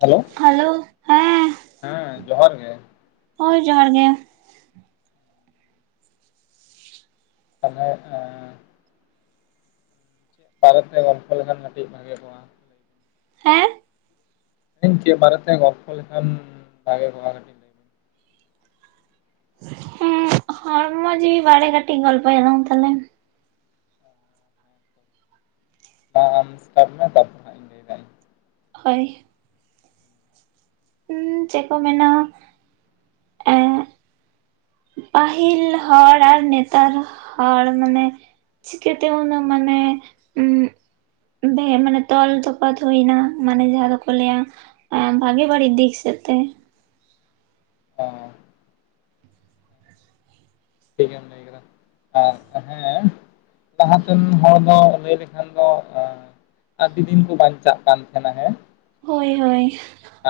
Hello hello ᱦᱮᱸ ᱦᱮᱸ ᱡᱚᱦᱟᱨ ᱜᱮ ᱦᱳᱭ ᱡᱚᱦᱟᱨ ᱜᱮ ᱾ [inaudible] ᱪᱮᱫ ᱵᱟᱨᱮᱛᱮ ᱜᱚᱞᱯᱷᱚ ᱞᱮᱠᱷᱟᱱ ᱢᱤᱫᱴᱤᱡ ᱵᱷᱟᱜᱮ ᱠᱚᱜᱼᱟ ᱾ ᱦᱮᱸ ᱾ ᱤᱧ ᱪᱮᱫ ᱵᱟᱨᱮᱛᱮ ᱜᱚᱞᱯᱚ ᱞᱮᱠᱷᱟᱱ ᱵᱷᱟᱜᱮ ᱠᱚᱜᱼᱟ᱾ ᱞᱟᱹᱭ ᱵᱤᱱ ᱦᱩᱸ ᱦᱚᱲᱢᱚ ᱡᱤᱶᱤ ᱵᱟᱲᱮ ᱠᱟᱹᱴᱤᱡ ᱜᱚᱞᱯᱚ ᱭᱟᱞᱟᱝ ᱛᱟᱞᱮ? [unintelligible] ᱤᱧ ᱦᱳᱭ, ᱦᱩᱸ ᱪᱮᱫ ᱠᱚ ᱢᱮᱱᱟ ᱮᱜ ᱯᱟᱹᱦᱤᱞ ᱦᱚᱲ ᱟᱨ ᱱᱮᱛᱟᱨ ᱦᱚᱲ ᱢᱟᱱᱮ ᱪᱤᱠᱟᱹᱛᱮ ᱩᱱᱟᱜ ᱢᱟᱱᱮ ᱩᱜᱼᱼ ᱵᱮ ᱢᱟᱱᱮ ᱛᱚᱞ ᱛᱚᱯᱛ ᱦᱩᱭ ᱱᱟ ᱢᱟᱱᱮ ᱡᱟᱦᱟᱸ ᱫᱚᱠᱚ ᱞᱟᱹᱭᱟᱼᱼ ᱵᱷᱟᱜᱮ ᱵᱟᱹᱲᱤᱡ ᱫᱤᱠ ᱥᱮᱫ ᱛᱮ᱾ ᱦᱮᱸ ᱴᱷᱤᱠ ᱮᱢ [unintelligible] ᱟᱨ ᱦᱮᱸ ᱞᱟᱦᱟᱛᱮᱱ ᱦᱚᱲ ᱫᱚ ᱞᱟᱹᱭ ᱞᱮᱠᱷᱟᱱ ᱫᱚ ᱮᱸᱼᱼ ᱟᱹᱰᱤ ᱫᱤᱱ ᱠᱚ ᱵᱟᱧᱪᱟᱜ ᱠᱟᱱ ᱛᱟᱦᱮᱸᱱᱟ ᱦᱮᱸ᱾ ᱦᱳᱭ ᱦᱳᱭ,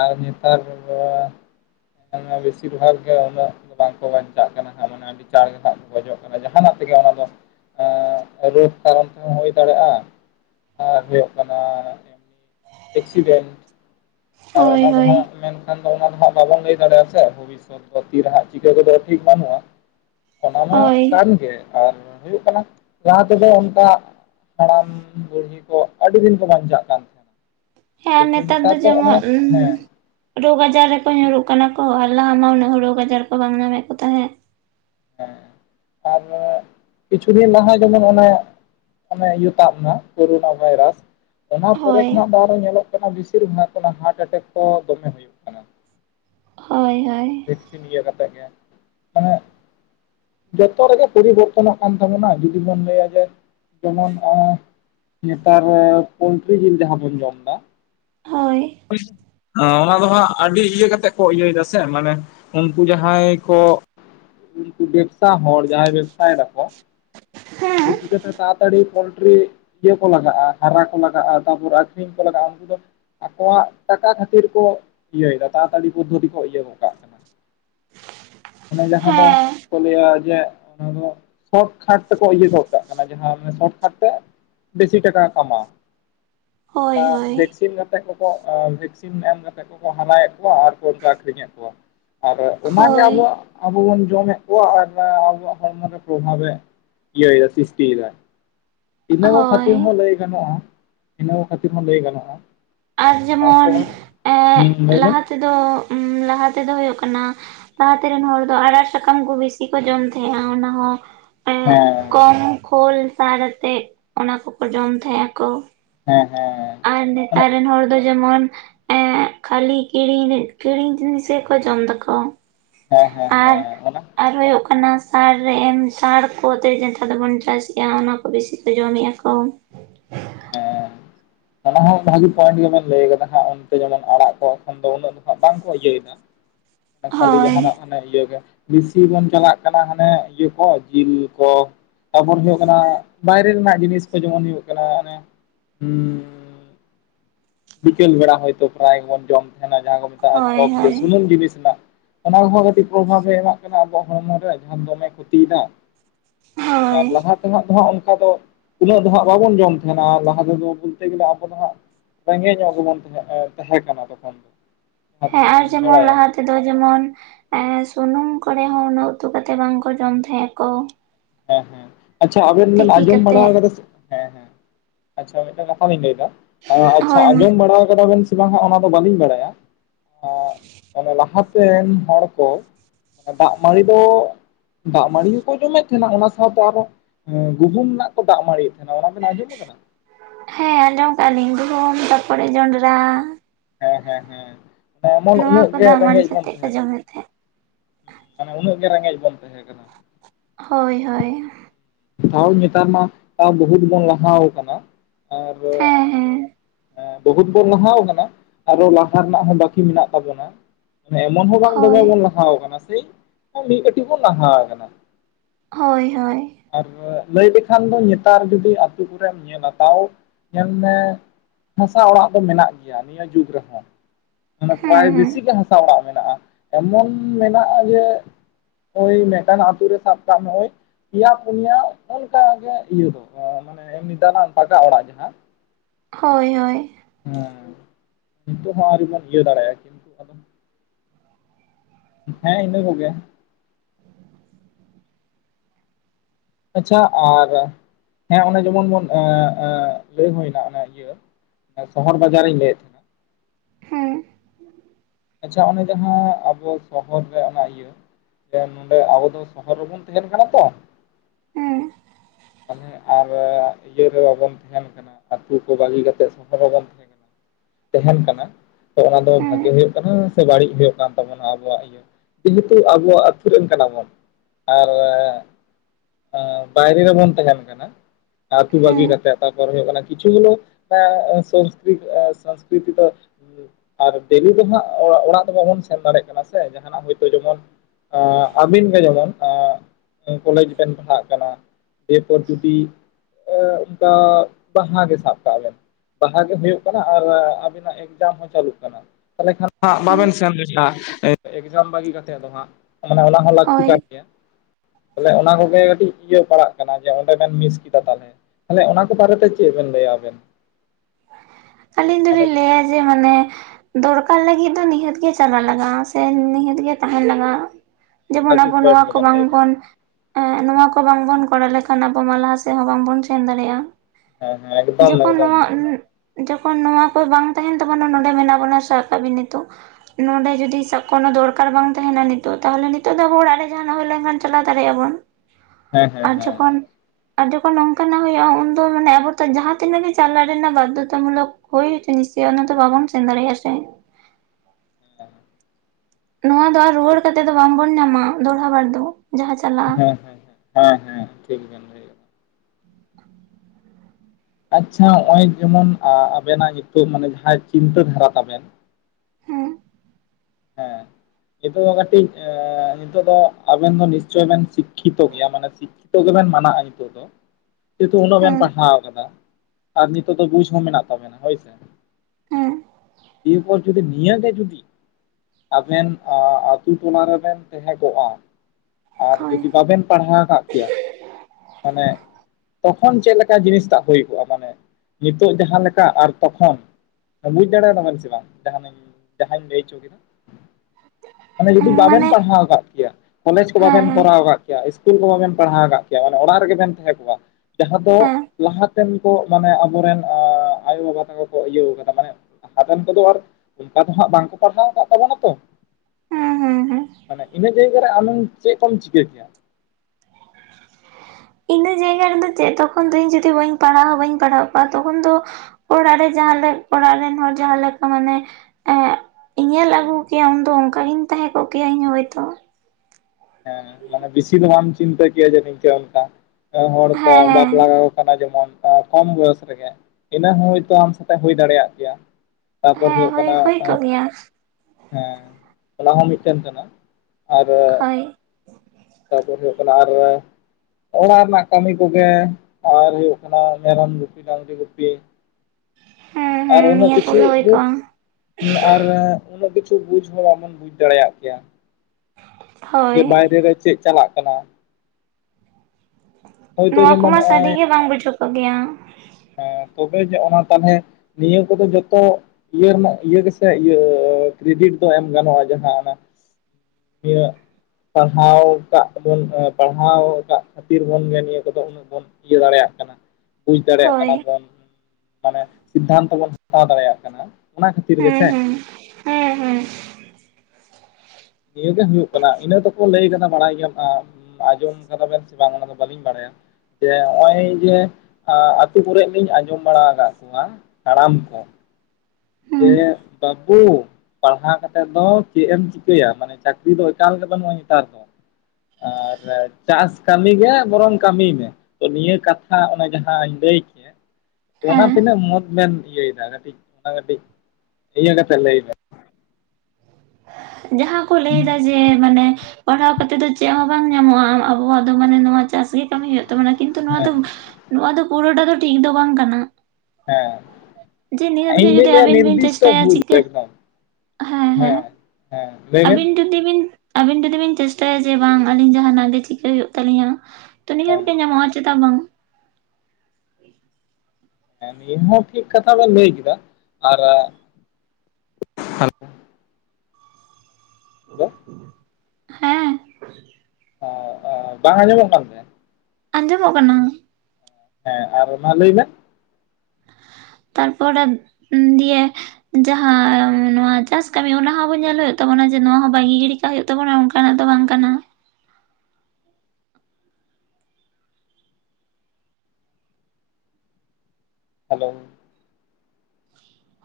ᱟᱨ ᱱᱮᱛᱟᱨ ᱨᱮᱫᱚᱼᱼ ᱵᱮᱥᱤᱨ ᱵᱷᱟᱜᱽ ᱜᱮ ᱩᱱᱟᱹᱜ ᱫᱚ ᱵᱟᱝᱠᱚ ᱵᱟᱧᱪᱟᱜ ᱠᱟᱱᱟ ᱦᱟᱸᱜ ᱢᱟᱱᱮ ᱟᱹᱰᱤ ᱪᱟᱬ ᱜᱮ ᱱᱟᱜ ᱜᱚᱡᱚᱜ ᱠᱟᱱᱟ ᱡᱟᱦᱟᱱᱟᱜ ᱛᱮᱜᱮ ᱚᱱᱟ ᱫᱚ ᱨᱳᱜᱽ ᱠᱟᱨᱚᱱ ᱛᱮᱦᱚᱸ ᱦᱩᱭ ᱫᱟᱲᱮᱜᱼᱟ ᱟᱨ ᱦᱩᱭᱩᱜ ᱠᱟᱱᱟ ᱮᱠᱥᱤᱰᱮᱱ [unintelligible] ᱦᱳᱭ ᱦᱳᱭ, ᱱᱠᱷᱟᱱ ᱫᱚ ᱚᱱᱟ ᱫᱚ ᱦᱟᱸᱜ ᱵᱟᱵᱚᱱ ᱞᱟᱹᱭ ᱫᱟᱲᱮᱜᱼᱟ ᱥᱮ ᱵᱷᱚᱵᱤᱥᱚᱛ ᱛᱤᱨ ᱨᱮ ᱦᱟᱸᱜ ᱪᱤᱠᱟᱹ ᱜᱚᱫᱚᱜ- ᱟ ᱴᱷᱤᱠ ᱵᱟᱹᱱᱩᱜᱼᱟ᱾ ᱚᱱᱟ ᱢᱟ ᱦᱳᱭ ᱠᱟᱱ ᱜᱮ ᱟᱨ ᱦᱩᱭᱩᱜ ᱠᱟᱱᱟ ᱞᱟᱦᱟ ᱛᱮᱫᱚ ᱚᱱᱠᱟ ᱦᱟᱲᱟᱢ ᱵᱩᱲᱦᱤ ᱠᱚ ᱟᱹᱰᱤ ᱫᱤᱱ ᱠᱚ ᱵᱟᱧᱪᱟᱜ ᱠᱟᱱ ᱛᱟᱦᱮᱸ ᱦᱮᱸ ᱟᱨ ᱠᱤᱱᱛᱩ ᱱᱮᱛᱟᱨ ᱫᱚ ᱚᱱᱮᱼᱼ ᱡᱮᱢᱚᱱ ᱦᱮᱸᱻ ᱨᱳᱜᱽ ᱟᱡᱟᱨ ᱨᱮᱠᱚ ᱧᱩᱨᱩᱜ ᱠᱟᱱᱟ ᱠᱚ ᱟᱨ ᱞᱟᱦᱟ ᱢᱟ ᱩᱱᱟᱹᱜ ᱨᱳᱜᱽ ᱟᱡᱟᱨ ᱠᱚ ᱵᱟᱝ ᱧᱟᱢᱮᱫ ᱠᱚ ᱛᱟᱦᱮᱸᱫ᱾ ᱦᱮᱸ ᱟᱨ ᱠᱤᱪᱷᱩ ᱫᱤᱱ ᱞᱟᱦᱟ ᱡᱮᱢᱚᱱ ᱚᱱᱮᱼᱼ ᱚᱱᱮ ᱤᱭᱟ ᱛᱟᱵᱱᱟ ᱠᱳᱨᱳᱱᱟ ᱵᱷᱟᱭᱨᱥ, ᱚᱱᱟ ᱯᱚᱨᱮ ᱦᱳᱭ ᱠᱷᱚᱱᱟᱜ ᱫᱚ ᱟᱨᱚ ᱧᱮᱞᱚᱜ ᱠᱟᱱᱟ ᱵᱤᱥᱤᱨ ᱵᱷᱟᱜᱽ ᱦᱟᱨᱴ ᱮᱴᱮᱠ ᱠᱚ ᱫᱚᱢᱮ ᱦᱩᱭᱩᱜ ᱠᱟᱱ ᱦᱳᱭ ᱦᱳᱭ, ᱵᱷᱮᱠᱥᱤᱱ ᱤᱭᱟᱹ ᱠᱟᱱᱛ ᱜᱮᱭᱟ ᱢᱟᱱᱮ ᱡᱚᱛᱚ ᱨᱮᱜᱮ ᱯᱚᱨᱤ ᱵᱚᱨᱛᱚᱱᱚᱜ ᱠᱟᱱ ᱛᱟᱵᱚᱱᱟ ᱡᱩᱫᱤ ᱵᱚᱱ ᱞᱟᱹᱭᱟ ᱡᱮ ᱡᱮᱢᱚᱱᱼᱼ ᱱᱮᱛᱟᱨ ᱨᱮ ᱯᱞᱴᱨᱤ ᱡᱤᱞ ᱡᱟᱦᱟᱸ ᱵᱚᱱ ᱡᱚᱢ ᱫᱟ᱾ ᱦᱳᱭ᱾ ᱚᱱᱟ ᱫᱚ ᱦᱟᱸᱜ ᱟᱹᱰᱤ ᱤᱭᱟᱹ ᱠᱟᱛᱮᱫ ᱠᱚ ᱤᱭᱟᱹᱭ ᱫᱟ ᱥᱮ ᱢᱟᱱᱮ ᱩᱱᱠᱩ ᱡᱟᱦᱟᱸᱭ ᱠᱚ ᱩᱱᱠᱩ ᱵᱮᱵᱥᱟ ᱦᱚᱲ ᱡᱟᱦᱟᱸᱭ ᱵᱮᱵᱥᱟᱭ ᱫᱟᱠᱚ ᱦᱮᱸ ᱠᱩ ᱪᱤᱠᱟᱛᱮ ᱛᱟᱲᱟ ᱛᱟᱲᱤ ᱯᱳᱚᱞᱴᱨᱤ ᱤᱭᱟᱹ ᱠᱚ ᱞᱟᱜᱟᱜᱼᱟ ᱦᱟᱨᱟ ᱠᱚ ᱞᱟᱜᱟᱜᱼᱟ ᱛᱟᱨᱯᱚᱨ ᱟᱠᱷᱨᱤᱧ ᱠᱚ ᱞᱟᱜᱟᱜᱼᱟ ᱩᱱᱠᱩ ᱫᱚ ᱟᱠᱚᱣᱟᱜ ᱴᱟᱠᱟ ᱠᱷᱟᱹᱛᱤᱨ ᱠᱚ ᱤᱭᱟᱹᱭ ᱫᱟ ᱛᱟᱲᱟ ᱛᱟᱲᱤ ᱯᱚᱫᱽᱫᱷᱚᱛᱤ ᱠᱚ ᱤᱭᱟᱹ ᱜᱚᱜ ᱠᱟᱱᱟ ᱚᱱᱮ ᱡᱟᱦᱟᱸ ᱫᱚ ᱦᱮᱸ ᱠᱚ ᱞᱟᱹᱭᱟ ᱡᱮ ᱚᱱᱟ ᱫᱚ ᱥᱚᱴ ᱠᱷᱴ ᱛᱮᱠᱚ ᱤᱭᱟᱹ ᱜᱚᱜ ᱠᱟᱜ ᱠᱟᱱᱟ ᱡᱟᱦᱟᱸ ᱥᱚᱴ ᱠᱷᱟᱴ ᱛᱮ ᱵᱮᱥᱤ ᱴᱟᱠᱟ ᱠᱟᱢᱟᱣ᱾ ᱦᱳᱭ [unintelligible] [inaudible] ᱦᱳᱭ ᱠᱟᱛᱮᱫ ᱠᱚ ᱵᱷᱮᱠᱥᱤᱱ ᱮᱢ ᱠᱟᱛᱮᱫ ᱠᱚᱠᱚ ᱦᱟᱞᱟᱭᱮᱫ ᱠᱚᱣᱟ ᱟᱨ ᱠᱚ ᱟᱠᱷᱨᱤᱧᱮᱫ ᱠᱚᱣᱟ᱾ ᱟᱨ ᱚᱱᱟᱜᱮ ᱦᱳᱭ ᱟᱵᱚᱣᱟᱜ ᱟᱵᱚ ᱵᱚᱱ ᱡᱚᱢᱮᱫ ᱠᱚᱣᱟ ᱟᱨ ᱟᱵᱚᱣᱟᱜ ᱦᱚᱲᱢᱚ ᱨᱮ ᱯᱨᱚᱵᱷᱟᱵ ᱮᱼᱼ ᱤᱭᱟᱹᱭ ᱫᱟ ᱥᱨᱤᱥᱴᱤᱫᱟᱭ ᱤᱱᱟᱹ ᱠᱚ ᱦᱳᱭ ᱠᱷᱟᱹᱛᱤᱨ ᱦᱚᱸ ᱞᱟᱹᱭ ᱜᱟᱱᱚᱜᱼᱟ᱾ ᱤᱱᱟᱹ ᱠᱷᱟᱹᱛᱤᱨ ᱦᱚᱸ ᱞᱟᱹᱭ ᱜᱟᱱᱚᱜᱼᱟ᱾ ᱟᱨ ᱡᱮᱢᱚᱱ ᱛᱟᱨᱯᱚᱨ ᱮᱜ ᱦᱩᱸ ᱞᱟᱹᱭ ᱵᱮᱱ ᱞᱟᱦᱟ ᱛᱮᱫᱚ, ᱞᱟᱦᱟ ᱛᱮᱫᱚ ᱦᱳᱭᱳᱜ ᱠᱟᱱᱟ ᱞᱟᱦᱟ ᱛᱮᱨᱮᱱ ᱦᱚᱲ ᱫᱚ, ᱟᱲᱟ ᱥᱟᱠᱟᱢ ᱠᱚ ᱵᱮᱥᱤ ᱠᱚ ᱡᱚᱢ ᱛᱟᱦᱮᱸᱫᱼᱟ, ᱚᱱᱟ ᱦᱚᱸ ᱮᱜ ᱦᱮᱸ ᱠᱚᱢ ᱠᱷᱳᱞ ᱥᱟᱨ ᱟᱛᱮᱜ, ᱚᱱᱟ ᱠᱚᱠᱚ ᱡᱚᱢ ᱛᱟᱦᱮᱸᱜ ᱟᱠᱚ᱾ ᱦᱮᱸ ᱦᱮᱸᱻ᱾ ᱟᱨ ᱱᱮᱛᱟᱨ ᱨᱮᱱ ᱦᱚᱲ ᱫᱚ ᱡᱮᱢᱚᱱ ᱮᱸᱜ ᱠᱷᱟᱹᱞᱤ ᱠᱤᱨᱤᱧ ᱠᱤᱨᱤᱧ, ᱡᱤᱱᱤᱥ ᱜᱮᱠᱚ ᱡᱚᱢ ᱫᱟᱠᱚ᱾ ᱦᱮᱸ ᱦᱮᱸ ᱟᱨ ᱦᱮᱸ ᱚᱱᱟ ᱟᱨ ᱦᱳᱭᱳᱜ ᱠᱟᱱᱟ ᱥᱟᱨ ᱨᱮ ᱮᱢ, ᱥᱟᱨ ᱠᱚᱛᱮ ᱡᱮᱛᱷᱟ ᱫᱚᱵᱚᱱ ᱪᱟᱥᱮᱼᱟ, ᱚᱱᱟ ᱠᱚ ᱵᱤᱥᱤ ᱠᱚ ᱡᱚᱢᱮᱼᱟ ᱠᱚ᱾ ᱦᱮᱸ᱾ ᱚᱱᱟ ᱦᱚᱸ ᱵᱷᱟᱜᱤ ᱯᱚᱭᱮᱱᱴ ᱜᱮᱵᱮᱱ ᱞᱟᱹᱭ ᱠᱟᱫᱟ, ᱦᱟᱸᱜ ᱚᱱᱛᱮ ᱡᱮᱢᱚᱱ ᱟᱲᱟᱜ ᱠᱚ ᱮᱠᱷᱚᱱ ᱫᱚ ᱩᱱᱟᱹᱜ ᱫᱚ ᱦᱟᱸᱜ ᱵᱟᱝ ᱠᱚ ᱤᱭᱟᱹᱭ ᱫᱟ᱾ ᱠᱷᱟᱹᱞᱤ ᱦᱳᱭ ᱡᱟᱦᱟᱱᱟᱜ ᱢᱟᱱᱮ ᱤᱭᱟᱹ ᱜᱮ᱾ ᱵᱮᱥᱤ ᱵᱚᱱ ᱪᱟᱞᱟᱜ ᱠᱟᱱᱟ, ᱦᱟᱱᱮ ᱤᱭᱟᱹ ᱠᱚ ᱡᱤᱞ ᱠᱚ᱾ ᱛᱟᱨᱯᱚᱨ ᱦᱳᱭᱳᱜ ᱠᱟᱱᱟ ᱵᱟᱭᱨᱮ ᱨᱮᱱᱟᱜ ᱡᱤᱱᱤᱥ ᱠᱚ, ᱡᱮᱢᱚᱱ ᱦᱳᱭᱳᱜ ᱠᱟᱱᱟ, ᱚᱱᱮ ᱦᱩᱸ ᱵᱤᱠᱮᱞ ᱵᱮᱲᱟ ᱦᱚᱭᱛᱳ ᱯᱨᱟᱭ ᱜᱮᱵᱚᱱ ᱡᱚᱢ ᱛᱟᱦᱮᱱᱟ ᱡᱟᱦᱟᱸ ᱠᱚ ᱢᱮᱛᱟᱜᱼᱟ, ᱦᱳᱭ ᱪᱚᱯ ᱤᱭᱟᱹ ᱦᱳᱭ ᱥᱩᱱᱩᱢ ᱡᱤᱱᱤᱥ ᱨᱮᱱᱟᱜ᱾ ᱚᱱᱟ ᱠᱚᱦᱚᱸ ᱠᱟᱹᱴᱤᱡ ᱯᱨᱚᱵᱷᱟᱵᱮ ᱮᱢᱟᱜ ᱠᱟᱱᱟ, ᱟᱵᱚᱣᱟᱜ ᱦᱚᱲᱢᱚ ᱨᱮ ᱡᱟᱦᱟᱸ ᱫᱚᱢᱮ ᱠᱷᱚᱛᱤᱭ ᱫᱟ᱾ ᱟᱨ ᱦᱳᱭ ᱞᱟᱦᱟ ᱛᱮ ᱦᱟᱸᱜ ᱡᱟᱦᱟ ᱚᱱᱠᱟ ᱫᱚ ᱩᱱᱟᱹᱜ ᱫᱚ ᱦᱟᱸᱜ ᱵᱟᱵᱚᱱ ᱡᱚᱢ ᱛᱟᱦᱮᱱᱟ, ᱞᱟᱦᱟ ᱛᱮᱫᱚ ᱵᱚᱞᱛᱮ ᱜᱮᱞᱮ ᱟᱵᱚ ᱫᱚ ᱦᱟᱸᱜ ᱨᱮᱸᱜᱮ ᱧᱚᱜ ᱜᱮᱵᱚᱱ ᱛᱟᱦᱮᱸ, ᱛᱟᱦᱮᱸ ᱠᱟᱱᱟ ᱛᱚᱠᱷᱚᱱ᱾ ᱡᱟᱦᱟᱸ ᱦᱮᱸ ᱛᱤᱱᱟᱹᱜ ᱟᱨ ᱞᱤᱧ ᱡᱮᱢᱚᱱ ᱵᱟᱲᱟᱭᱟ ᱞᱟᱦᱟ ᱛᱮᱫᱚ ᱡᱮᱢᱚᱱ ᱮᱸ ᱥᱩᱱᱩᱢ ᱠᱚᱨᱮ ᱦᱚᱸ, ᱩᱱᱟᱹᱜ ᱩᱛᱩ ᱠᱟᱛᱮᱜ ᱵᱟᱝ ᱠᱚ ᱡᱚᱢ ᱛᱟᱦᱮᱸ ᱠᱚ᱾ ᱦᱮᱸ ᱦᱮᱸ, ᱟᱪᱪᱷᱟ ᱟᱵᱮᱱ ᱵᱮᱱ ᱟᱸᱡᱚᱢ ᱵᱟᱲᱟ ᱠᱟᱛᱮᱜ ᱠᱟᱫᱟ ᱥᱮ? ᱦᱮᱸ ᱦᱮᱸ, ᱟᱪᱪᱷᱟ ᱢᱤᱫᱴᱟᱝ ᱠᱟᱛᱷᱟ ᱞᱤᱧ ᱞᱟᱹᱭ ᱫᱟ, ᱟᱪᱪᱷᱟ ᱦᱳᱭ ᱟᱸᱡᱚᱢ ᱵᱟᱲᱟ ᱟᱠᱟᱫᱟ ᱵᱮᱱ ᱥᱮ? ᱵᱟᱝ ᱚᱱᱟ ᱫᱚ ᱵᱟᱹᱞᱤᱧ ᱵᱟᱲᱟᱭᱟ, ᱢᱟᱱᱮ ᱞᱟᱦᱟᱛᱮᱱ ᱦᱚᱲ ᱠᱚ ᱫᱟᱜ ᱢᱟᱹᱲᱤ ᱫᱚ ᱫᱟᱜ ᱢᱟᱹᱲᱤ ᱜᱮᱠᱚ ᱡᱚᱢᱮᱫ ᱛᱟᱦᱮᱸᱱᱟ ᱚᱱᱟ ᱥᱟᱶᱛᱮ ᱟᱨᱚ, ᱜᱩᱦᱩᱢ ᱨᱮᱱᱟᱜ ᱠᱚ ᱫᱟᱜ ᱢᱲᱤᱭᱮᱫ ᱛᱟᱦᱮᱸᱱᱟ, ᱚᱱᱟ ᱵᱮᱱ ᱟᱸᱡᱚᱢ ᱠᱟᱫᱟ? ᱦᱮᱸ ᱟᱸᱡᱚᱢ ᱠᱟᱜᱼᱟ ᱞᱤᱧ, ᱜᱩᱦᱩᱢ ᱛᱟᱯᱚᱨᱮ ᱡᱚᱱᱰᱨᱟ᱾ ᱦᱮᱸᱻ ᱦᱮᱸᱻ ᱦᱮᱸᱻ, ᱮᱢᱚᱱ ᱱᱚᱣᱟ ᱩᱱᱟᱹᱜ ᱠᱚ ᱜᱮ ᱫᱟᱜ ᱢᱟᱹᱲᱤ ᱨᱮᱸᱜᱮᱡ ᱵᱚᱱ ᱠᱟᱛᱮᱜ ᱛᱟᱦᱮᱸ ᱠᱟᱱᱟ᱾ [unintelligible] [unintelligible] ᱢᱟᱱᱮ ᱩᱱᱟᱹᱜ ᱜᱮ ᱨᱮᱸᱜᱮᱡ ᱵᱚᱱ ᱛᱟᱦᱮᱸ ᱠᱟᱱᱟ᱾ ᱦᱳᱭᱻ ᱦᱳᱭ᱾ ᱴᱷᱟᱶ ᱱᱮᱛᱟᱨ ᱢᱟ ᱛᱟᱣ ᱵᱚᱦᱩᱛ ᱵᱚᱱ ᱞᱟᱦᱟ ᱠᱟᱱᱟ, ᱟᱨ ᱦᱮᱸ ᱦᱮᱸ ᱮᱸ ᱵᱚᱦᱩᱛ ᱵᱚᱱ ᱞᱟᱦᱟᱣ ᱠᱟᱱᱟ, ᱟᱨᱚ ᱞᱟᱦᱟ ᱨᱮᱱᱟᱜ ᱦᱚᱸ ᱵᱟᱹᱠᱤ ᱢᱮᱱᱟᱜ ᱛᱟᱵᱚᱱᱟ᱾ ᱮᱢᱚᱱ ᱦᱚᱸ ᱵᱟᱝ ᱫᱚᱢᱮ ᱦᱳᱭ ᱵᱚᱱ ᱞᱟᱦᱟᱣ ᱠᱟᱱᱟ, ᱥᱮᱭ ᱢᱤᱫ ᱠᱟᱹᱴᱤᱡ ᱵᱚᱱ ᱞᱟᱦᱟ ᱠᱟᱱᱟ᱾ ᱦᱳᱭᱻ ᱦᱳᱭ᱾ ᱟᱨ ᱞᱟᱹᱭ ᱞᱮᱠᱷᱟᱱ ᱫᱚ, ᱱᱮᱛᱟᱨ ᱡᱩᱫᱤ ᱟᱛᱩ ᱠᱚᱨᱮᱢ ᱧᱮᱞᱼᱟ ᱛᱟᱣ ᱧᱮᱞ ᱢᱮ ᱦᱟᱥᱟ ᱚᱲᱟᱜ ᱫᱚ ᱢᱮᱱᱟᱜ ᱜᱮᱭᱟ ᱱᱤᱭᱟᱹ ᱡᱩᱜᱽ ᱨᱮᱦᱚᱸ᱾ ᱢᱟᱱᱮ ᱦᱮᱸ ᱯᱨᱟᱭ ᱦᱮᱸ ᱵᱮᱥᱤᱜ ᱜᱮ, ᱦᱟᱥᱟ ᱚᱲᱟᱜ ᱢᱮᱱᱟᱜᱼᱟ ᱮᱢᱚᱱ ᱢᱮᱱᱟᱜᱼᱟ ᱡᱮ ᱳᱭ ᱢᱮᱴᱟᱱ ᱟᱛᱩ ᱨᱮ ᱥᱟᱵ ᱠᱟᱜ ᱢᱮ ᱳᱭ ᱯᱤᱭᱟ ᱯᱩᱱᱭᱟ ᱚᱱᱠᱟᱜᱮ ᱤᱭᱟᱹ ᱫᱚ, ᱢᱟᱱᱮ ᱮᱢᱱᱤ ᱫᱟᱞᱟᱱ, ᱯᱟᱠᱟ ᱚᱲᱟᱜ ᱡᱟᱦᱟᱸ ᱦᱳᱭᱻ ᱦᱳᱭᱻ᱾ ᱦᱮᱸ ᱱᱤᱛᱚᱜ ᱦᱚᱸ ᱟᱹᱣᱨᱤ ᱵᱚᱱ, ᱤᱭᱟᱹ ᱫᱟᱲᱮᱭᱟᱜᱼᱟ ᱠᱤᱱᱛᱩ ᱟᱫᱚ᱾ ᱦᱮᱸ ᱤᱱᱟᱹ ᱠᱚᱜᱮ᱾ ᱟᱪᱪᱷᱟ ᱟᱨ ᱦᱮᱸ, ᱚᱱᱮ ᱡᱮᱢᱚᱱ ᱵᱚᱱ ᱞᱟᱹᱭ ᱦᱳᱭ ᱮᱱᱟ, ᱚᱱᱟ ᱤᱭᱟᱹ ᱥᱚᱦᱚᱨ ᱵᱟᱡᱟᱨᱤᱧ ᱞᱟᱹᱭᱮᱫ ᱛᱟᱦᱮᱸ᱾ ᱦᱩᱸ, ᱟᱪᱪᱷᱟ ᱚᱱᱮ ᱡᱟᱦᱟᱸ ᱟᱵᱚ ᱥᱚᱦᱚᱨ ᱨᱮ ᱚᱱᱟ ᱤᱭᱟᱹ ᱱᱚᱰᱮ ᱟᱵᱚ ᱫᱚ ᱥᱚᱦᱚᱨ ᱨᱮᱵᱩᱱ ᱛᱟᱦᱮᱱ ᱠᱟᱱᱟ ᱛᱚ ᱦᱩᱸ ᱛᱟᱦᱞᱮ ᱟᱨ ᱤᱭᱟᱹ ᱨᱮ ᱵᱟᱵᱚᱱ ᱛᱟᱦᱮᱱ ᱠᱟᱱᱟ ᱟᱹᱛᱩ ᱠᱚ ᱵᱟᱹᱜᱤ ᱠᱟᱛᱮ ᱥᱚᱦᱚᱨ ᱨᱮᱵᱚᱱ ᱛᱟᱦᱮᱱ ᱛᱟᱦᱮᱱ ᱠᱟᱱᱟ ᱛᱚ ᱚᱱᱟ ᱫᱚ ᱵᱷᱟᱜᱮ ᱦᱮᱸ ᱦᱩᱭᱩᱜ ᱠᱟᱱᱟ ᱥᱮ ᱵᱟᱹᱲᱤᱡ ᱦᱩᱭᱩᱜ ᱠᱟᱱ ᱛᱟᱵᱚᱱᱟ ᱟᱵᱚᱣᱟᱜ ᱤᱭᱟᱹ ᱡᱮᱦᱮᱛᱩ ᱟᱵᱚᱣᱟᱜ ᱟᱛᱳ ᱨᱮᱱ ᱠᱟᱱᱟ ᱵᱚᱱ ᱟᱨ ᱮᱸ ᱮᱸ ᱵᱟᱭᱨᱮ ᱨᱮᱵᱚᱱ ᱛᱟᱦᱮᱱ ᱠᱟᱱᱟ ᱟᱹᱛᱩ ᱵᱟᱹᱜᱤ ᱦᱮᱸ ᱠᱟᱛᱮᱜ ᱛᱟᱨᱯᱚᱨ ᱦᱩᱭᱩᱜ ᱠᱟᱱᱟ ᱠᱤᱪᱷᱩ ᱜᱩᱞᱳ ᱦᱮᱸ ᱥᱚᱝᱥᱠᱨᱤ ᱥᱚᱝᱥᱠᱨᱤᱛᱤ ᱫᱚ ᱟᱨ ᱰᱮᱞᱤ ᱫᱚ ᱦᱟᱸᱜ ᱚᱲᱟᱜ ᱫᱚ ᱵᱟᱵᱚᱱ ᱥᱮᱱ ᱫᱟᱲᱮᱭᱟᱜ ᱠᱟᱱᱟ ᱥᱮ ᱡᱟᱦᱟᱱᱟᱜ ᱦᱳᱭᱛᱳ ᱡᱮᱢᱚᱱ ᱮ ᱟᱹᱵᱤᱱ ᱜᱮ ᱡᱮᱢᱚᱱ ᱠᱚᱞᱮᱡᱽ ᱵᱤᱱ ᱯᱟᱲᱦᱟᱜ ᱠᱟᱱᱟ᱾ ᱨᱮ ᱯᱚᱨ ᱡᱩᱫᱤ [unintelligible] ᱯᱟᱸᱲᱦᱟ ᱜᱮ ᱥᱟᱵ ᱠᱟᱜ ᱵᱮᱱ᱾ ᱵᱟᱦᱟ ᱜᱮ ᱦᱩᱭᱩᱜ ᱠᱟᱱᱟ ᱟᱨ ᱟᱵᱤᱱᱟᱜ ᱮᱠᱡᱟᱢ ᱦᱚᱸ ᱪᱟᱹᱞᱩᱜ ᱠᱟᱱᱟ ᱛᱟᱦᱚᱞᱮ ᱠᱷᱟᱱ [unintelligible] ᱦᱮᱸ ᱵᱟᱵᱮᱱ ᱥᱮᱱ ᱞᱮᱱᱟ ᱮᱠᱡᱟᱢ ᱵᱟᱹᱜᱤ ᱠᱟᱛᱮᱫ ᱫᱚ ᱦᱟᱸᱜ, ᱚᱱᱟ ᱦᱚᱸ ᱞᱟᱹᱠᱛᱤ ᱦᱳᱭ ᱠᱟᱱ ᱜᱮᱭᱟ, ᱵᱚᱞᱮ ᱚᱱᱟ ᱠᱚᱜᱮ ᱠᱟᱹᱴᱤᱡ ᱤᱭᱟᱹ ᱯᱟᱲᱟᱜ ᱜᱮ᱾ ᱚᱱᱟ ᱡᱮ ᱚᱸᱰᱮ ᱵᱮᱱ ᱢᱤᱥ ᱠᱮᱫᱟ ᱛᱟᱦᱚᱞᱮ ᱛᱟᱦᱚᱞᱮ ᱚᱱᱟ ᱠᱚ ᱵᱟᱨᱮᱛᱮ ᱪᱮᱫ ᱵᱮᱱ ᱞᱟᱹᱭᱟ ᱟᱵᱮᱱ? ᱟᱹᱞᱤᱧ ᱢᱟᱱᱮ ᱫᱚᱞᱤᱧ ᱞᱟᱹᱭᱟ ᱡᱮ ᱦᱟᱱᱮ ᱫᱚᱲᱠᱟᱨ ᱞᱟᱹᱜᱤᱫ ᱫᱚ ᱱᱤᱦᱟᱹᱛ ᱜᱮ ᱪᱟᱞᱟᱜ ᱞᱟᱜᱟᱜᱼᱟ ᱥᱮ ᱱᱤᱦᱟᱹᱛ ᱜᱮ ᱛᱟᱸᱦᱮᱱ ᱞᱟᱜᱟᱜᱼᱟ᱾ ᱡᱮᱢᱚᱱ ᱵᱷᱟᱹᱜᱤ ᱟᱵᱚ ᱱᱚᱣᱟ ᱯᱚᱭᱮᱱᱴ ᱠᱚ ᱜᱮᱵᱮᱱ ᱵᱟᱝ ᱞᱟᱹᱭ ᱠᱟᱫᱟ ᱵᱚᱱ ᱮᱸᱜ ᱱᱚᱣᱟ ᱠᱚ ᱵᱟᱝᱵᱚᱱ ᱠᱚᱨᱟᱣ ᱞᱮᱠᱷᱟᱱ ᱟᱵᱚ ᱢᱟ ᱞᱟᱦᱟ ᱥᱮᱫ ᱦᱚᱸ ᱵᱟᱝᱵᱚᱱ ᱥᱮᱱ ᱫᱟᱲᱮᱭᱟᱜᱼᱟ᱾ ᱦᱮᱸ ᱦᱮᱸ ᱮᱠᱫᱚᱢ ᱡᱚᱠᱷᱚᱱ ᱮᱠᱫᱚᱢ ᱱᱚᱣᱟ [unintelligible] ᱡᱚᱠᱷᱚᱱ ᱱᱚᱣᱟ ᱠᱚ ᱵᱟᱝ ᱛᱟᱸᱦᱮᱱ ᱛᱟᱵᱚᱱᱟ ᱱᱚᱰᱮ ᱢᱮᱱᱟᱜ ᱵᱚᱱᱟ ᱥᱟᱵ ᱠᱟᱜ ᱵᱤᱱ ᱱᱤᱛᱚᱜ ᱱᱚᱸᱰᱮ ᱡᱩᱫᱤ [unintelligible] ᱠᱳᱱᱳ ᱫᱚᱨᱠᱟᱨ ᱵᱟᱝ ᱛᱟᱦᱮᱱᱟ ᱱᱤᱛᱚᱜ, ᱛᱟᱦᱚᱞᱮ ᱱᱤᱛᱚᱜ ᱫᱚ ᱟᱵᱚ ᱚᱲᱟᱜ ᱨᱮ ᱡᱟᱸᱦᱟᱱᱟᱜ ᱦᱩᱭ ᱞᱮᱱᱠᱷᱟᱱ ᱪᱟᱞᱟᱣ ᱫᱟᱲᱮᱭᱟᱜᱼᱟ ᱵᱚᱱ᱾ ᱦᱮᱸ ᱦᱮᱸ ᱟᱨ ᱦᱮᱸ ᱡᱚᱠᱷᱚᱱ ᱟᱨ ᱡᱚᱠᱷᱚᱱ ᱚᱱᱠᱟ ᱱᱟᱜᱷ ᱦᱳᱭᱳᱜᱼᱟ ᱩᱱᱫᱚ ᱢᱟᱱᱮ ᱟᱵᱚ ᱫᱚ ᱡᱟᱦᱟᱸ ᱛᱤᱱᱟᱹᱜ ᱜᱮ ᱪᱟᱞᱟᱣ ᱨᱮᱱᱟᱜ ᱵᱟᱫ ᱵᱟᱫᱫᱷᱚᱛᱟ ᱢᱩᱞᱚᱠ ᱦᱩᱭ ᱦᱚᱪᱚᱱᱤᱡ ᱥᱮ ᱚᱱᱟ ᱫᱚ ᱵᱟᱵᱚᱱ ᱥᱮᱱ ᱫᱟᱲᱮᱭᱟᱜ ᱟ ᱥᱮ᱾ ᱦᱮᱸ ᱱᱚᱣᱟ ᱫᱚ ᱟᱨ ᱨᱩᱣᱟᱹᱲ ᱠᱟᱛᱮᱜ ᱫᱚ ᱵᱟᱝᱵᱚᱱ ᱧᱟᱢᱟ ᱫᱚᱦᱲᱟ ᱵᱟᱨ ᱫᱚ ᱡᱟᱦᱟᱸ ᱪᱟᱞᱟᱜᱼᱟ᱾ [unintelligible] ᱦᱮᱸ ᱦᱮᱸ ᱴᱷᱤᱠ ᱜᱮ᱾ [unintelligible] ᱟᱪᱪᱷᱟ ᱱᱚᱜᱼᱚᱭ ᱡᱮᱢᱚᱱ ᱟᱵᱮᱱᱟᱜ ᱧᱩᱛᱩᱢ ᱢᱟᱱᱮ ᱡᱟᱦᱟᱸᱭ ᱪᱤᱱᱛᱟᱹ ᱫᱷᱟᱨᱟ ᱛᱟᱵᱮᱱ ᱦᱮᱸ ᱦᱮᱸ ᱱᱤᱛᱚᱜ ᱫᱚ ᱠᱟᱹᱴᱤᱡ ᱱᱤᱛᱚᱜ ᱫᱚ ᱟᱵᱮᱱ ᱫᱚ ᱱᱤᱥᱪᱳᱭ ᱵᱮᱱ ᱥᱤᱠᱠᱷᱤᱛᱚ ᱜᱮᱭᱟ ᱢᱟᱱᱮ ᱥᱤᱠᱠᱷᱤᱛᱚ ᱜᱮᱵᱮᱱ ᱢᱟᱱᱟᱜ ᱱᱤᱛᱚᱜ ᱫᱚ᱾ ᱡᱮᱦᱮᱛᱩ ᱩᱱᱟᱹᱜ ᱵᱮᱱ ᱦᱮᱸ ᱯᱟᱲᱦᱟᱣ ᱟᱠᱟᱫᱟ ᱟᱨ ᱱᱤᱛᱚᱜ ᱫᱚ ᱵᱩᱡᱽ ᱦᱚᱸ ᱢᱮᱱᱟᱜ ᱛᱟᱵᱮᱱᱟ ᱦᱳᱭ ᱥᱮ ᱦᱩᱸ ᱮᱸ-ᱯᱚᱨ ᱡᱩᱫᱤ ᱱᱤᱭᱟᱹ ᱜᱮ ᱡᱩᱫᱤ ᱟᱵᱮᱱ ᱟᱹᱛᱩ ᱴᱚᱞᱟ ᱨᱮᱵᱮᱱ ᱛᱟᱦᱮᱸ ᱠᱚᱜᱼᱟ᱾ ᱟᱨ ᱦᱳᱭ ᱡᱩᱫᱤ ᱵᱟᱵᱮᱱ ᱯᱟᱲᱦᱟᱣ ᱠᱟᱜ ᱠᱮᱭᱟ ᱢᱟᱱᱮ ᱛᱚᱠᱷᱚᱱ ᱪᱮᱫ ᱞᱮᱠᱟ ᱡᱤᱱᱤᱥᱴᱟᱜ ᱦᱳᱭ ᱠᱚᱜᱼᱟ ᱢᱟᱱᱮ ᱱᱤᱛᱚᱜ ᱡᱟᱦᱟᱸ ᱞᱮᱠᱟ ᱟᱨ ᱛᱚᱠᱷᱚᱱ ᱵᱩᱡᱽ ᱫᱟᱲᱮᱭᱟ ᱫᱟ ᱵᱤᱱ ᱥᱮ ᱵᱟᱝ ᱡᱟᱸᱦᱟᱞᱤᱧ ᱡᱟᱦᱟᱧ ᱞᱟᱹᱭ ᱪᱚ ᱠᱮᱫᱟ᱾ ᱢᱟᱱᱮ ᱡᱩᱫᱤ ᱵᱟᱵᱮᱱ ᱢᱟᱱᱮ ᱯᱟᱲᱦᱟᱣ ᱠᱟᱜ ᱠᱮᱭᱟ᱾ ᱠᱚᱞᱮᱡᱽ ᱠᱚ ᱵᱟᱵᱮᱱ ᱦᱮᱸ ᱦᱮᱸ ᱠᱚᱨᱟᱣ ᱠᱟᱫ ᱠᱮᱭᱟ, ᱤᱥᱠᱩᱞ ᱠᱚ ᱵᱟᱵᱮᱱ ᱯᱟᱲᱦᱟᱣ ᱠᱟᱫ ᱠᱮᱭᱟ ᱢᱟᱱᱮ ᱚᱲᱟᱜ ᱨᱮᱜᱮ ᱵᱮᱱ ᱛᱟᱦᱮᱸ ᱠᱚᱜᱼᱟ᱾ ᱡᱟᱦᱟᱸ ᱫᱚ ᱦᱮᱸ ᱞᱟᱦᱟᱛᱮᱱ ᱠᱚ ᱢᱟᱱᱮ ᱟᱵᱚᱨᱮᱱ ᱟᱸ ᱟᱭᱳ ᱵᱟᱵᱟ ᱛᱟᱠᱚ ᱠᱚ ᱤᱭᱟᱹᱣ ᱠᱟᱫᱟ ᱢᱟᱱᱮ ᱞᱟᱦᱟ ᱨᱮᱱ ᱠᱚᱫᱚ ᱟᱨ ᱚᱱᱠᱟ ᱫᱚ ᱦᱟᱸᱜ ᱵᱟᱝᱠᱚ ᱯᱟᱲᱦᱟᱣ ᱠᱟᱫ ᱛᱟᱵᱚᱱᱟ ᱛᱚ ᱦᱮᱸ ᱦᱮᱸ ᱦᱮᱸ ᱢᱟᱱᱮ ᱤᱱᱟᱹ ᱡᱟᱭᱜᱟ ᱨᱮ ᱟᱢᱮᱢ ᱪᱮᱫ ᱠᱚᱢ ᱪᱤᱠᱟᱹ ᱠᱮᱭᱟ? ᱤᱱᱟᱹ ᱡᱟᱭᱜᱟ ᱨᱮᱫᱚ ᱪᱮᱫ ᱛᱚᱠᱷᱚᱱ ᱫᱚ ᱤᱧ ᱡᱩᱫᱤ ᱵᱟᱹᱧ ᱯᱟᱲᱦᱟᱣ ᱵᱟᱹᱧ ᱯᱟᱲᱦᱟᱣ ᱠᱚᱣᱟ ᱛᱚᱠᱷᱚᱱ ᱫᱚ ᱚᱲᱟᱜ ᱨᱮ ᱡᱟᱦᱟᱸᱞᱮ ᱚᱲᱟᱜ ᱨᱮᱱ ᱦᱚᱲ ᱡᱟᱦᱟᱸᱮᱠᱟ ᱢᱟᱱᱮ ᱮᱸᱜ ᱧᱮᱞ ᱟᱹᱜᱩ ᱠᱮᱭᱟ ᱩᱱᱫᱚ, ᱚᱱᱠᱟᱜᱤᱧ ᱛᱟᱦᱮᱸ ᱠᱚᱜ ᱠᱮᱭᱟ ᱤᱧ ᱦᱚᱸ ᱦᱚᱭᱛᱚ᱾ ᱦᱮᱸ ᱢᱟᱱᱮ ᱵᱤᱥᱤ ᱫᱚ ᱪᱤᱱᱛᱟᱹ ᱠᱮᱭᱟ ᱡᱟᱹᱱᱤᱡ ᱪᱚ ᱚᱱᱠᱟ᱾ ᱦᱚᱲ ᱠᱚ ᱦᱮᱸ ᱦᱮᱸ ᱵᱟᱯᱞᱟ ᱠᱟᱠᱚ ᱠᱟᱱᱟ ᱡᱮᱢᱚᱱ ᱠᱚᱢ ᱵᱚᱭᱚᱥ ᱨᱮᱜᱮ ᱤᱱᱟᱹ ᱦᱚᱸ ᱦᱳᱭᱛᱳ ᱟᱢ ᱥᱟᱛᱮᱜ ᱦᱩᱭ ᱫᱟᱲᱮᱭᱟᱜ ᱜᱮᱭᱟ ᱾ ᱛᱟᱨᱯᱚᱨ ᱦᱮᱸ ᱦᱩᱭᱩᱜ ᱦᱳᱭ ᱠᱟᱱᱟ ᱦᱳᱭ ᱠᱚᱜ ᱜᱮᱭᱟ ᱦᱮᱸ ᱚᱱᱟ ᱦᱚᱸ ᱢᱤᱫᱴᱮᱱ ᱠᱟᱱᱟ ᱟᱨ ᱦᱳᱭ ᱛᱟᱯᱚᱨᱮ ᱦᱩᱭᱩᱜ ᱠᱟᱱᱟ ᱟᱨ ᱚᱲᱟᱜ ᱨᱮᱱᱟᱜ ᱠᱟᱹᱢᱤ ᱠᱚᱜᱮ ᱟᱨ ᱦᱩᱭᱩᱜ ᱠᱟᱱᱟ ᱢᱮᱨᱚᱢ ᱜᱩᱯᱤ ᱰᱟᱝᱨᱤ ᱜᱩᱯᱤ ᱦᱮᱸ ᱟᱨ ᱦᱮᱸ ᱩᱱᱟᱹᱜ ᱱᱤᱭᱟᱹ ᱠᱤᱪᱷᱩ ᱠᱚᱜᱮ ᱦᱳᱭ ᱵᱩᱡᱽ ᱠᱚᱜᱼᱟ ᱟᱨ ᱩᱱᱟᱹᱜ ᱠᱤᱪᱷᱩ ᱵᱩᱡᱽ ᱦᱚᱸ ᱵᱟᱵᱚᱱ ᱵᱩᱡᱽ ᱫᱟᱲᱮᱭᱟᱜ ᱠᱮᱭᱟ ᱾ ᱦᱳᱭ ᱡᱮ ᱵᱟᱭᱨᱮ ᱨᱮ ᱪᱮᱫ ᱪᱟᱞᱟᱜ ᱠᱟᱱᱟ ᱾ ᱦᱳᱭᱛᱳ ᱱᱚᱣᱟ ᱡᱮᱢᱚᱱ ᱠᱚᱢᱟ ᱥᱟᱹᱨᱤ ᱱᱚᱜᱼᱚᱭ ᱜᱮ ᱵᱟᱝ ᱵᱩᱡᱷᱟᱹᱣ ᱠᱚᱜ ᱜᱮᱭᱟ ᱾ ᱦᱮᱸ ᱛᱚᱵᱮ ᱡᱮ ᱚᱱᱟ ᱛᱟᱦᱚᱞᱮ ᱱᱤᱭᱟᱹ ᱠᱚᱫᱚ ᱡᱚᱛᱚ ᱤᱭᱟᱹ ᱨᱮᱱᱟᱜ ᱤᱭᱟᱹ ᱜᱮ ᱥᱮ ᱤᱭᱟᱹ ᱠᱨᱮᱰᱤᱴ ᱫᱚ ᱮᱢ ᱜᱟᱱᱚᱜᱼᱟ, ᱡᱟᱦᱟᱸ ᱚᱱᱟ ᱤᱭᱟᱹ ᱯᱟᱲᱦᱟᱣ ᱠᱟᱜ ᱵᱚᱱ, ᱯᱟᱲᱦᱟᱣ ᱠᱟᱜ ᱠᱷᱟᱹᱛᱤᱨ ᱵᱚᱱ ᱜᱮ ᱱᱤᱭᱟᱹ ᱠᱚᱫᱚ᱾ ᱵᱟᱵᱚᱱ ᱤᱭᱟᱹ ᱫᱟᱲᱮᱭᱟᱜ ᱠᱟᱱᱟ ᱾ ᱵᱩᱡ ᱫᱟᱲᱮᱭᱟᱜ ᱦᱳᱭ ᱠᱟᱱᱟ ᱵᱚᱱ, ᱢᱟᱱᱮ ᱥᱤᱫᱷᱟᱱᱛᱚ ᱵᱚᱱ ᱦᱟᱛᱟᱣ ᱫᱟᱲᱮᱭᱟᱜ ᱠᱟᱱᱟ ᱾ ᱚᱱᱟ ᱠᱷᱟᱹᱛᱤᱨ ᱜᱮ ᱥᱮ? ᱦᱮᱸ, ᱦᱮᱸ᱾ ᱱᱤᱭᱟ ᱜᱮ ᱦᱩᱭᱩᱜ ᱠᱟᱱᱟ᱾ ᱤᱱᱟᱹ ᱫᱚᱠᱚ ᱞᱟᱹᱭ ᱠᱟᱫᱟ ᱵᱟᱲᱟᱭ ᱟᱢ ᱟᱸᱡᱚᱢ ᱠᱟᱫᱟ ᱵᱮᱱ ᱥᱮ ᱵᱟᱝ ᱚᱱᱟ ᱫᱚ ᱵᱟᱹᱞᱤᱧ ᱵᱟᱲᱟᱭᱟ ᱾ ᱡᱮ ᱦᱚᱭᱼᱚᱭ ᱡᱮ ᱟᱸ ᱟᱹᱛᱩ ᱠᱚᱨᱮᱜ ᱞᱤᱧ ᱟᱸᱡᱚᱢ ᱵᱟᱲᱟ ᱟᱠᱟᱠ ᱠᱚᱣᱟ ᱦᱟᱲᱟᱢ ᱠᱚ ᱦᱩᱸ ᱡᱮ ᱵᱟᱵᱩ ᱯᱟᱲᱦᱟᱣ ᱠᱟᱛᱮᱫ ᱫᱚ, ᱪᱮᱫ ᱮᱢ ᱪᱤᱠᱟᱹᱭᱟ, ᱢᱟᱱᱮ ᱪᱟᱹᱠᱨᱤ ᱫᱚ ᱮᱠᱟᱞ ᱜᱮ ᱵᱟᱹᱱᱩᱜᱼᱟ, ᱱᱮᱛᱟᱨ ᱫᱚ ᱾ ᱟᱨ ᱪᱟᱥ ᱠᱟᱹᱢᱤ ᱜᱮ ᱵᱚᱨᱚᱝ ᱠᱟᱹᱢᱤ ᱢᱮ ᱾ ᱛᱚ ᱱᱤᱭᱟᱹ ᱠᱟᱛᱷᱟ ᱚᱱᱮ ᱡᱟᱦᱟᱸᱧ ᱞᱟᱹᱭ ᱠᱮᱭᱟ ᱾ ᱚᱱᱟ ᱦᱮᱸ ᱛᱤᱱᱟᱹᱜ ᱢᱚᱛ ᱵᱮᱱ ᱤᱭᱟᱹ ᱫᱟ ᱠᱟᱹᱴᱤᱡ, ᱚᱱᱟ ᱠᱟᱹᱴᱤᱡ ᱤᱭᱟᱹ ᱠᱟᱛᱮ ᱞᱟᱹᱭ ᱵᱮᱱ ᱾ ᱡᱟᱦᱟᱸ ᱠᱚ ᱞᱟᱹᱭ ᱫᱟᱭ ᱡᱮ ᱢᱟᱱᱮ ᱯᱟᱲᱦᱟᱣ ᱠᱟᱛᱮ ᱫᱚ ᱪᱮᱫ ᱦᱚᱸ ᱵᱟᱝ ᱧᱟᱢᱚᱜᱼᱟ, ᱟᱵᱚᱣᱟᱜ ᱫᱚ ᱢᱟᱱᱮ ᱱᱚᱣᱟ ᱪᱟᱥ ᱜᱮ ᱠᱟᱹᱢᱤ ᱦᱩᱭᱩᱜ ᱛᱟᱵᱚᱱᱟ ᱠᱤᱱᱛᱩ ᱱᱚᱣᱟ ᱦᱮᱸ ᱫᱚ ᱱᱚᱣᱟ ᱫᱚ ᱯᱩᱨᱟᱹᱴᱟ ᱫᱚ ᱴᱷᱤᱠ ᱫᱚ ᱵᱟᱝ ᱠᱟᱱᱟ ᱾ ᱦᱮᱸ ᱜᱮ ᱤᱧ ᱫᱚᱧ ᱡᱩᱫᱤ ᱞᱟᱹᱭᱟ ᱟᱵᱤᱱ ᱵᱤᱱ ᱱᱤᱨᱫᱤᱥᱴᱚ ᱪᱮᱥᱴᱟᱭᱟ ᱵᱷᱩᱞ ᱪᱤᱠᱟᱹ ᱮᱠᱫᱚᱢ ᱾ ᱦᱮᱸ, ᱦᱮᱸ ᱞᱟᱹᱭ ᱵᱮᱱ ᱟᱹᱵᱤᱱ ᱡᱩᱫᱤ ᱵᱤᱱ, ᱟᱵᱮᱱ ᱡᱩᱫᱤ ᱵᱤᱱ ᱪᱮᱥᱴᱟᱭᱟ ᱡᱮ ᱵᱟᱝ ᱟᱞᱤᱧ ᱡᱟᱦᱟᱱᱟᱜ ᱜᱮ ᱪᱤᱠᱟᱹᱭ ᱦᱩᱭᱩᱜ ᱛᱟᱹᱞᱤᱧᱟ ᱛᱚ ᱱᱤᱦᱟᱹᱛ ᱦᱮᱸ ᱜᱮ ᱧᱟᱢᱚᱜᱼᱟ ᱪᱮᱫᱟᱜ ᱵᱟᱝ? ᱱᱤᱭᱟᱹ ᱦᱚᱸ ᱴᱷᱤᱠ ᱠᱟᱛᱷᱟ ᱵᱮᱱ ᱞᱟᱹᱭ ᱠᱮᱫᱟ, ᱟᱨ ᱦᱮᱞᱳ ᱾ ᱦᱮᱸ [inaudible] ᱵᱟᱝ ᱟᱸᱡᱚᱢᱚᱜ ᱠᱟᱱ ᱛᱟᱦᱮᱸ ᱟᱸᱡᱚᱢᱚᱜ ᱠᱟᱱᱟ ᱾ ᱦᱮᱸ ᱟᱨ ᱢᱟ ᱞᱟᱹᱭ ᱵᱮᱱ ᱛᱟᱨᱯᱚᱨᱮ ᱫᱤᱭᱮ ᱡᱟᱦᱟᱸ ᱱᱚᱣᱟ ᱪᱟᱥ ᱠᱟᱹᱢᱤ ᱚᱱᱟ ᱦᱚᱸ ᱟᱵᱚᱱ ᱧᱮᱞ ᱦᱩᱭᱩᱜ ᱛᱟᱵᱚᱱᱟ, ᱡᱮ ᱱᱚᱣᱟ ᱦᱚᱸ ᱵᱟᱹᱜᱤ ᱜᱤᱰᱤ [unintelligible] ᱦᱩᱭᱩᱜ ᱛᱟᱵᱚᱱᱟ, ᱚᱱᱠᱟᱱᱟᱜ ᱫᱚ ᱵᱟᱝ ᱠᱟᱱᱟ ᱾ ᱦᱮᱞᱳ ᱾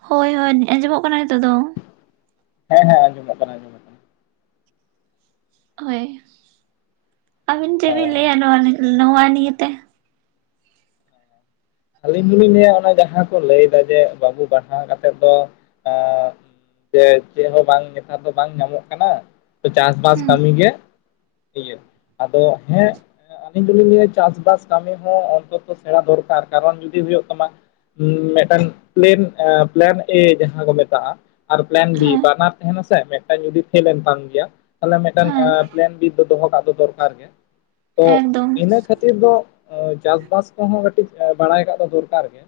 ᱦᱳᱭ ᱦᱳᱭ ᱟᱸᱡᱚᱢᱚᱜ ᱠᱟᱱᱟ ᱱᱤᱛᱳᱜ ᱫᱚ᱾ ᱦᱮᱸ ᱦᱮᱸ ᱚᱸᱡᱚᱢᱚᱜ ᱠᱟᱱᱟ [unintelligible] ᱦᱳᱭ ᱟᱵᱤᱱ ᱪᱮᱵᱤᱱ ᱚ ᱞᱟᱹᱭᱟ ᱱᱚᱣᱟ ᱞᱤ ᱱᱚᱣᱟ ᱱᱤᱭᱮ ᱛᱮ? ᱟᱹᱞᱤᱧ ᱫᱚᱞᱤᱧ ᱞᱟᱹᱭᱟ ᱚᱱᱟ ᱡᱟᱦᱟᱸ ᱠᱚ ᱞᱟᱹᱭ ᱫᱟ ᱡᱮ ᱵᱟᱹᱵᱩ ᱯᱟᱲᱦᱟᱣ ᱠᱟᱛᱮᱫ ᱫᱚ ᱟᱸ ᱡᱮ ᱪᱮᱫ ᱦᱚᱸ ᱵᱟᱝ ᱱᱮᱛᱟᱨ ᱫᱚ ᱵᱟᱝ ᱧᱟᱢᱚᱜ ᱠᱟᱱᱟ ᱪᱟᱥ ᱵᱟᱥ ᱦᱮᱸ ᱠᱟᱹᱢᱤ ᱜᱮ ᱦᱳᱭᱳᱜ ᱟᱫᱚ ᱦᱮᱸ ᱟᱹᱞᱤᱧ ᱫᱚᱞᱤᱧ ᱞᱟᱹᱭᱟ ᱪᱟᱥ ᱵᱟᱥ ᱠᱟᱹᱢᱤ ᱦᱚᱸ ᱚᱱᱛᱛᱚ ᱥᱮᱲᱟ ᱫᱚᱨᱠᱟᱨ, ᱠᱟᱨᱚᱱ ᱡᱩᱫᱤ ᱦᱩᱭᱩᱜ ᱛᱟᱢᱟ ᱢᱮᱫ ᱴᱮᱱ ᱯᱮᱞᱮᱱ ᱯᱞᱮᱱ ᱮ ᱡᱟᱦᱟᱸ ᱠᱚ ᱢᱮᱛᱟᱜ-ᱟ᱾ ᱟᱨ ᱯᱮᱞᱮᱱ ᱵᱤ ᱦᱮᱸ ᱵᱟᱱᱟᱨ ᱛᱟᱦᱮᱱᱟᱥᱮ, ᱢᱮᱫ ᱴᱮᱱ ᱡᱩᱫᱤ ᱯᱷᱮᱞ ᱮᱱ ᱛᱟᱢ ᱜᱮᱭᱟ ᱛᱟᱞᱦᱮ ᱢᱮᱫ ᱴᱮᱱ ᱦᱮᱸ ᱮᱸ ᱯᱞᱮᱱ ᱵᱤᱫ ᱫᱚ ᱫᱚᱦᱚ ᱠᱟᱜ ᱜᱮ ᱫᱚᱨᱠᱟᱨ ᱜᱮ᱾ ᱛᱚ ᱮᱠᱫᱚᱢ ᱤᱱᱟᱹ ᱠᱷᱟᱹᱛᱤᱨ ᱫᱚ ᱪᱟᱥ ᱵᱟᱥ ᱠᱚᱦᱚᱸ ᱠᱟᱹᱴᱤᱡ ᱵᱟᱲᱟᱭ ᱠᱟᱜ ᱫᱚ ᱫᱚᱨᱠᱟᱨ ᱜᱮ᱾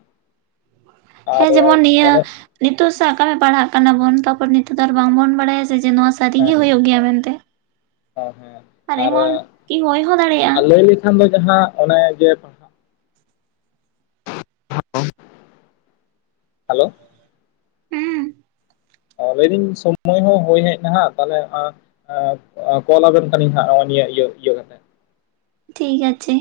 ᱟᱨ ᱦᱮᱸ ᱡᱮᱢᱚᱱ ᱱᱤᱭᱟᱹ ᱚᱱᱮ ᱱᱤᱛᱳᱜ ᱥᱟᱵ ᱠᱟᱜ ᱢᱮ ᱯᱟᱲᱦᱟᱜ ᱠᱟᱱᱟ ᱵᱚᱱ, ᱛᱟᱯᱚᱨ ᱱᱤᱛᱳᱜ ᱫᱚ ᱟᱨ ᱵᱟᱝᱵᱚᱱ ᱵᱟᱲᱟᱭ-ᱟ ᱥᱮ ᱡᱮ ᱱᱚᱣᱟ ᱥᱟᱹᱨᱤ ᱜᱮ ᱦᱮᱸ ᱦᱳᱭᱳᱜ ᱜᱮᱭᱟ ᱢᱮᱱᱛᱮ᱾ [unintelligible] ᱟᱨ ᱮᱢᱚᱱ ᱠᱤ ᱦᱳᱭ ᱦᱚᱸ ᱫᱟᱲᱮᱭᱟᱜ-ᱟ᱾ ᱠᱷᱟᱱ ᱫᱚ ᱡᱟᱦᱟᱸ ᱚᱱᱮ ᱡᱮ ᱯᱟᱲᱦᱟᱜ ᱦᱟᱞᱳ ᱦᱩᱸ ᱞᱟᱹᱭ ᱫᱟᱹᱧ ᱥᱚᱢᱚᱭ ᱦᱚᱸ ᱦᱳᱭ ᱦᱮᱡᱱᱟ ᱦᱟᱸᱜ ᱛᱟᱞᱦᱮ ᱮᱸ ᱠᱚᱞ ᱟᱵᱮᱱ ᱠᱟᱹᱱᱤᱧ ᱦᱟᱸᱜ ᱱᱚᱜᱚᱭ ᱱᱤᱭᱟᱹ ᱤᱭᱟᱹ ᱤᱭᱟᱹ ᱠᱟᱛᱮᱜ᱾ ᱴᱷᱤᱠ ᱜᱟᱪᱷᱮ᱾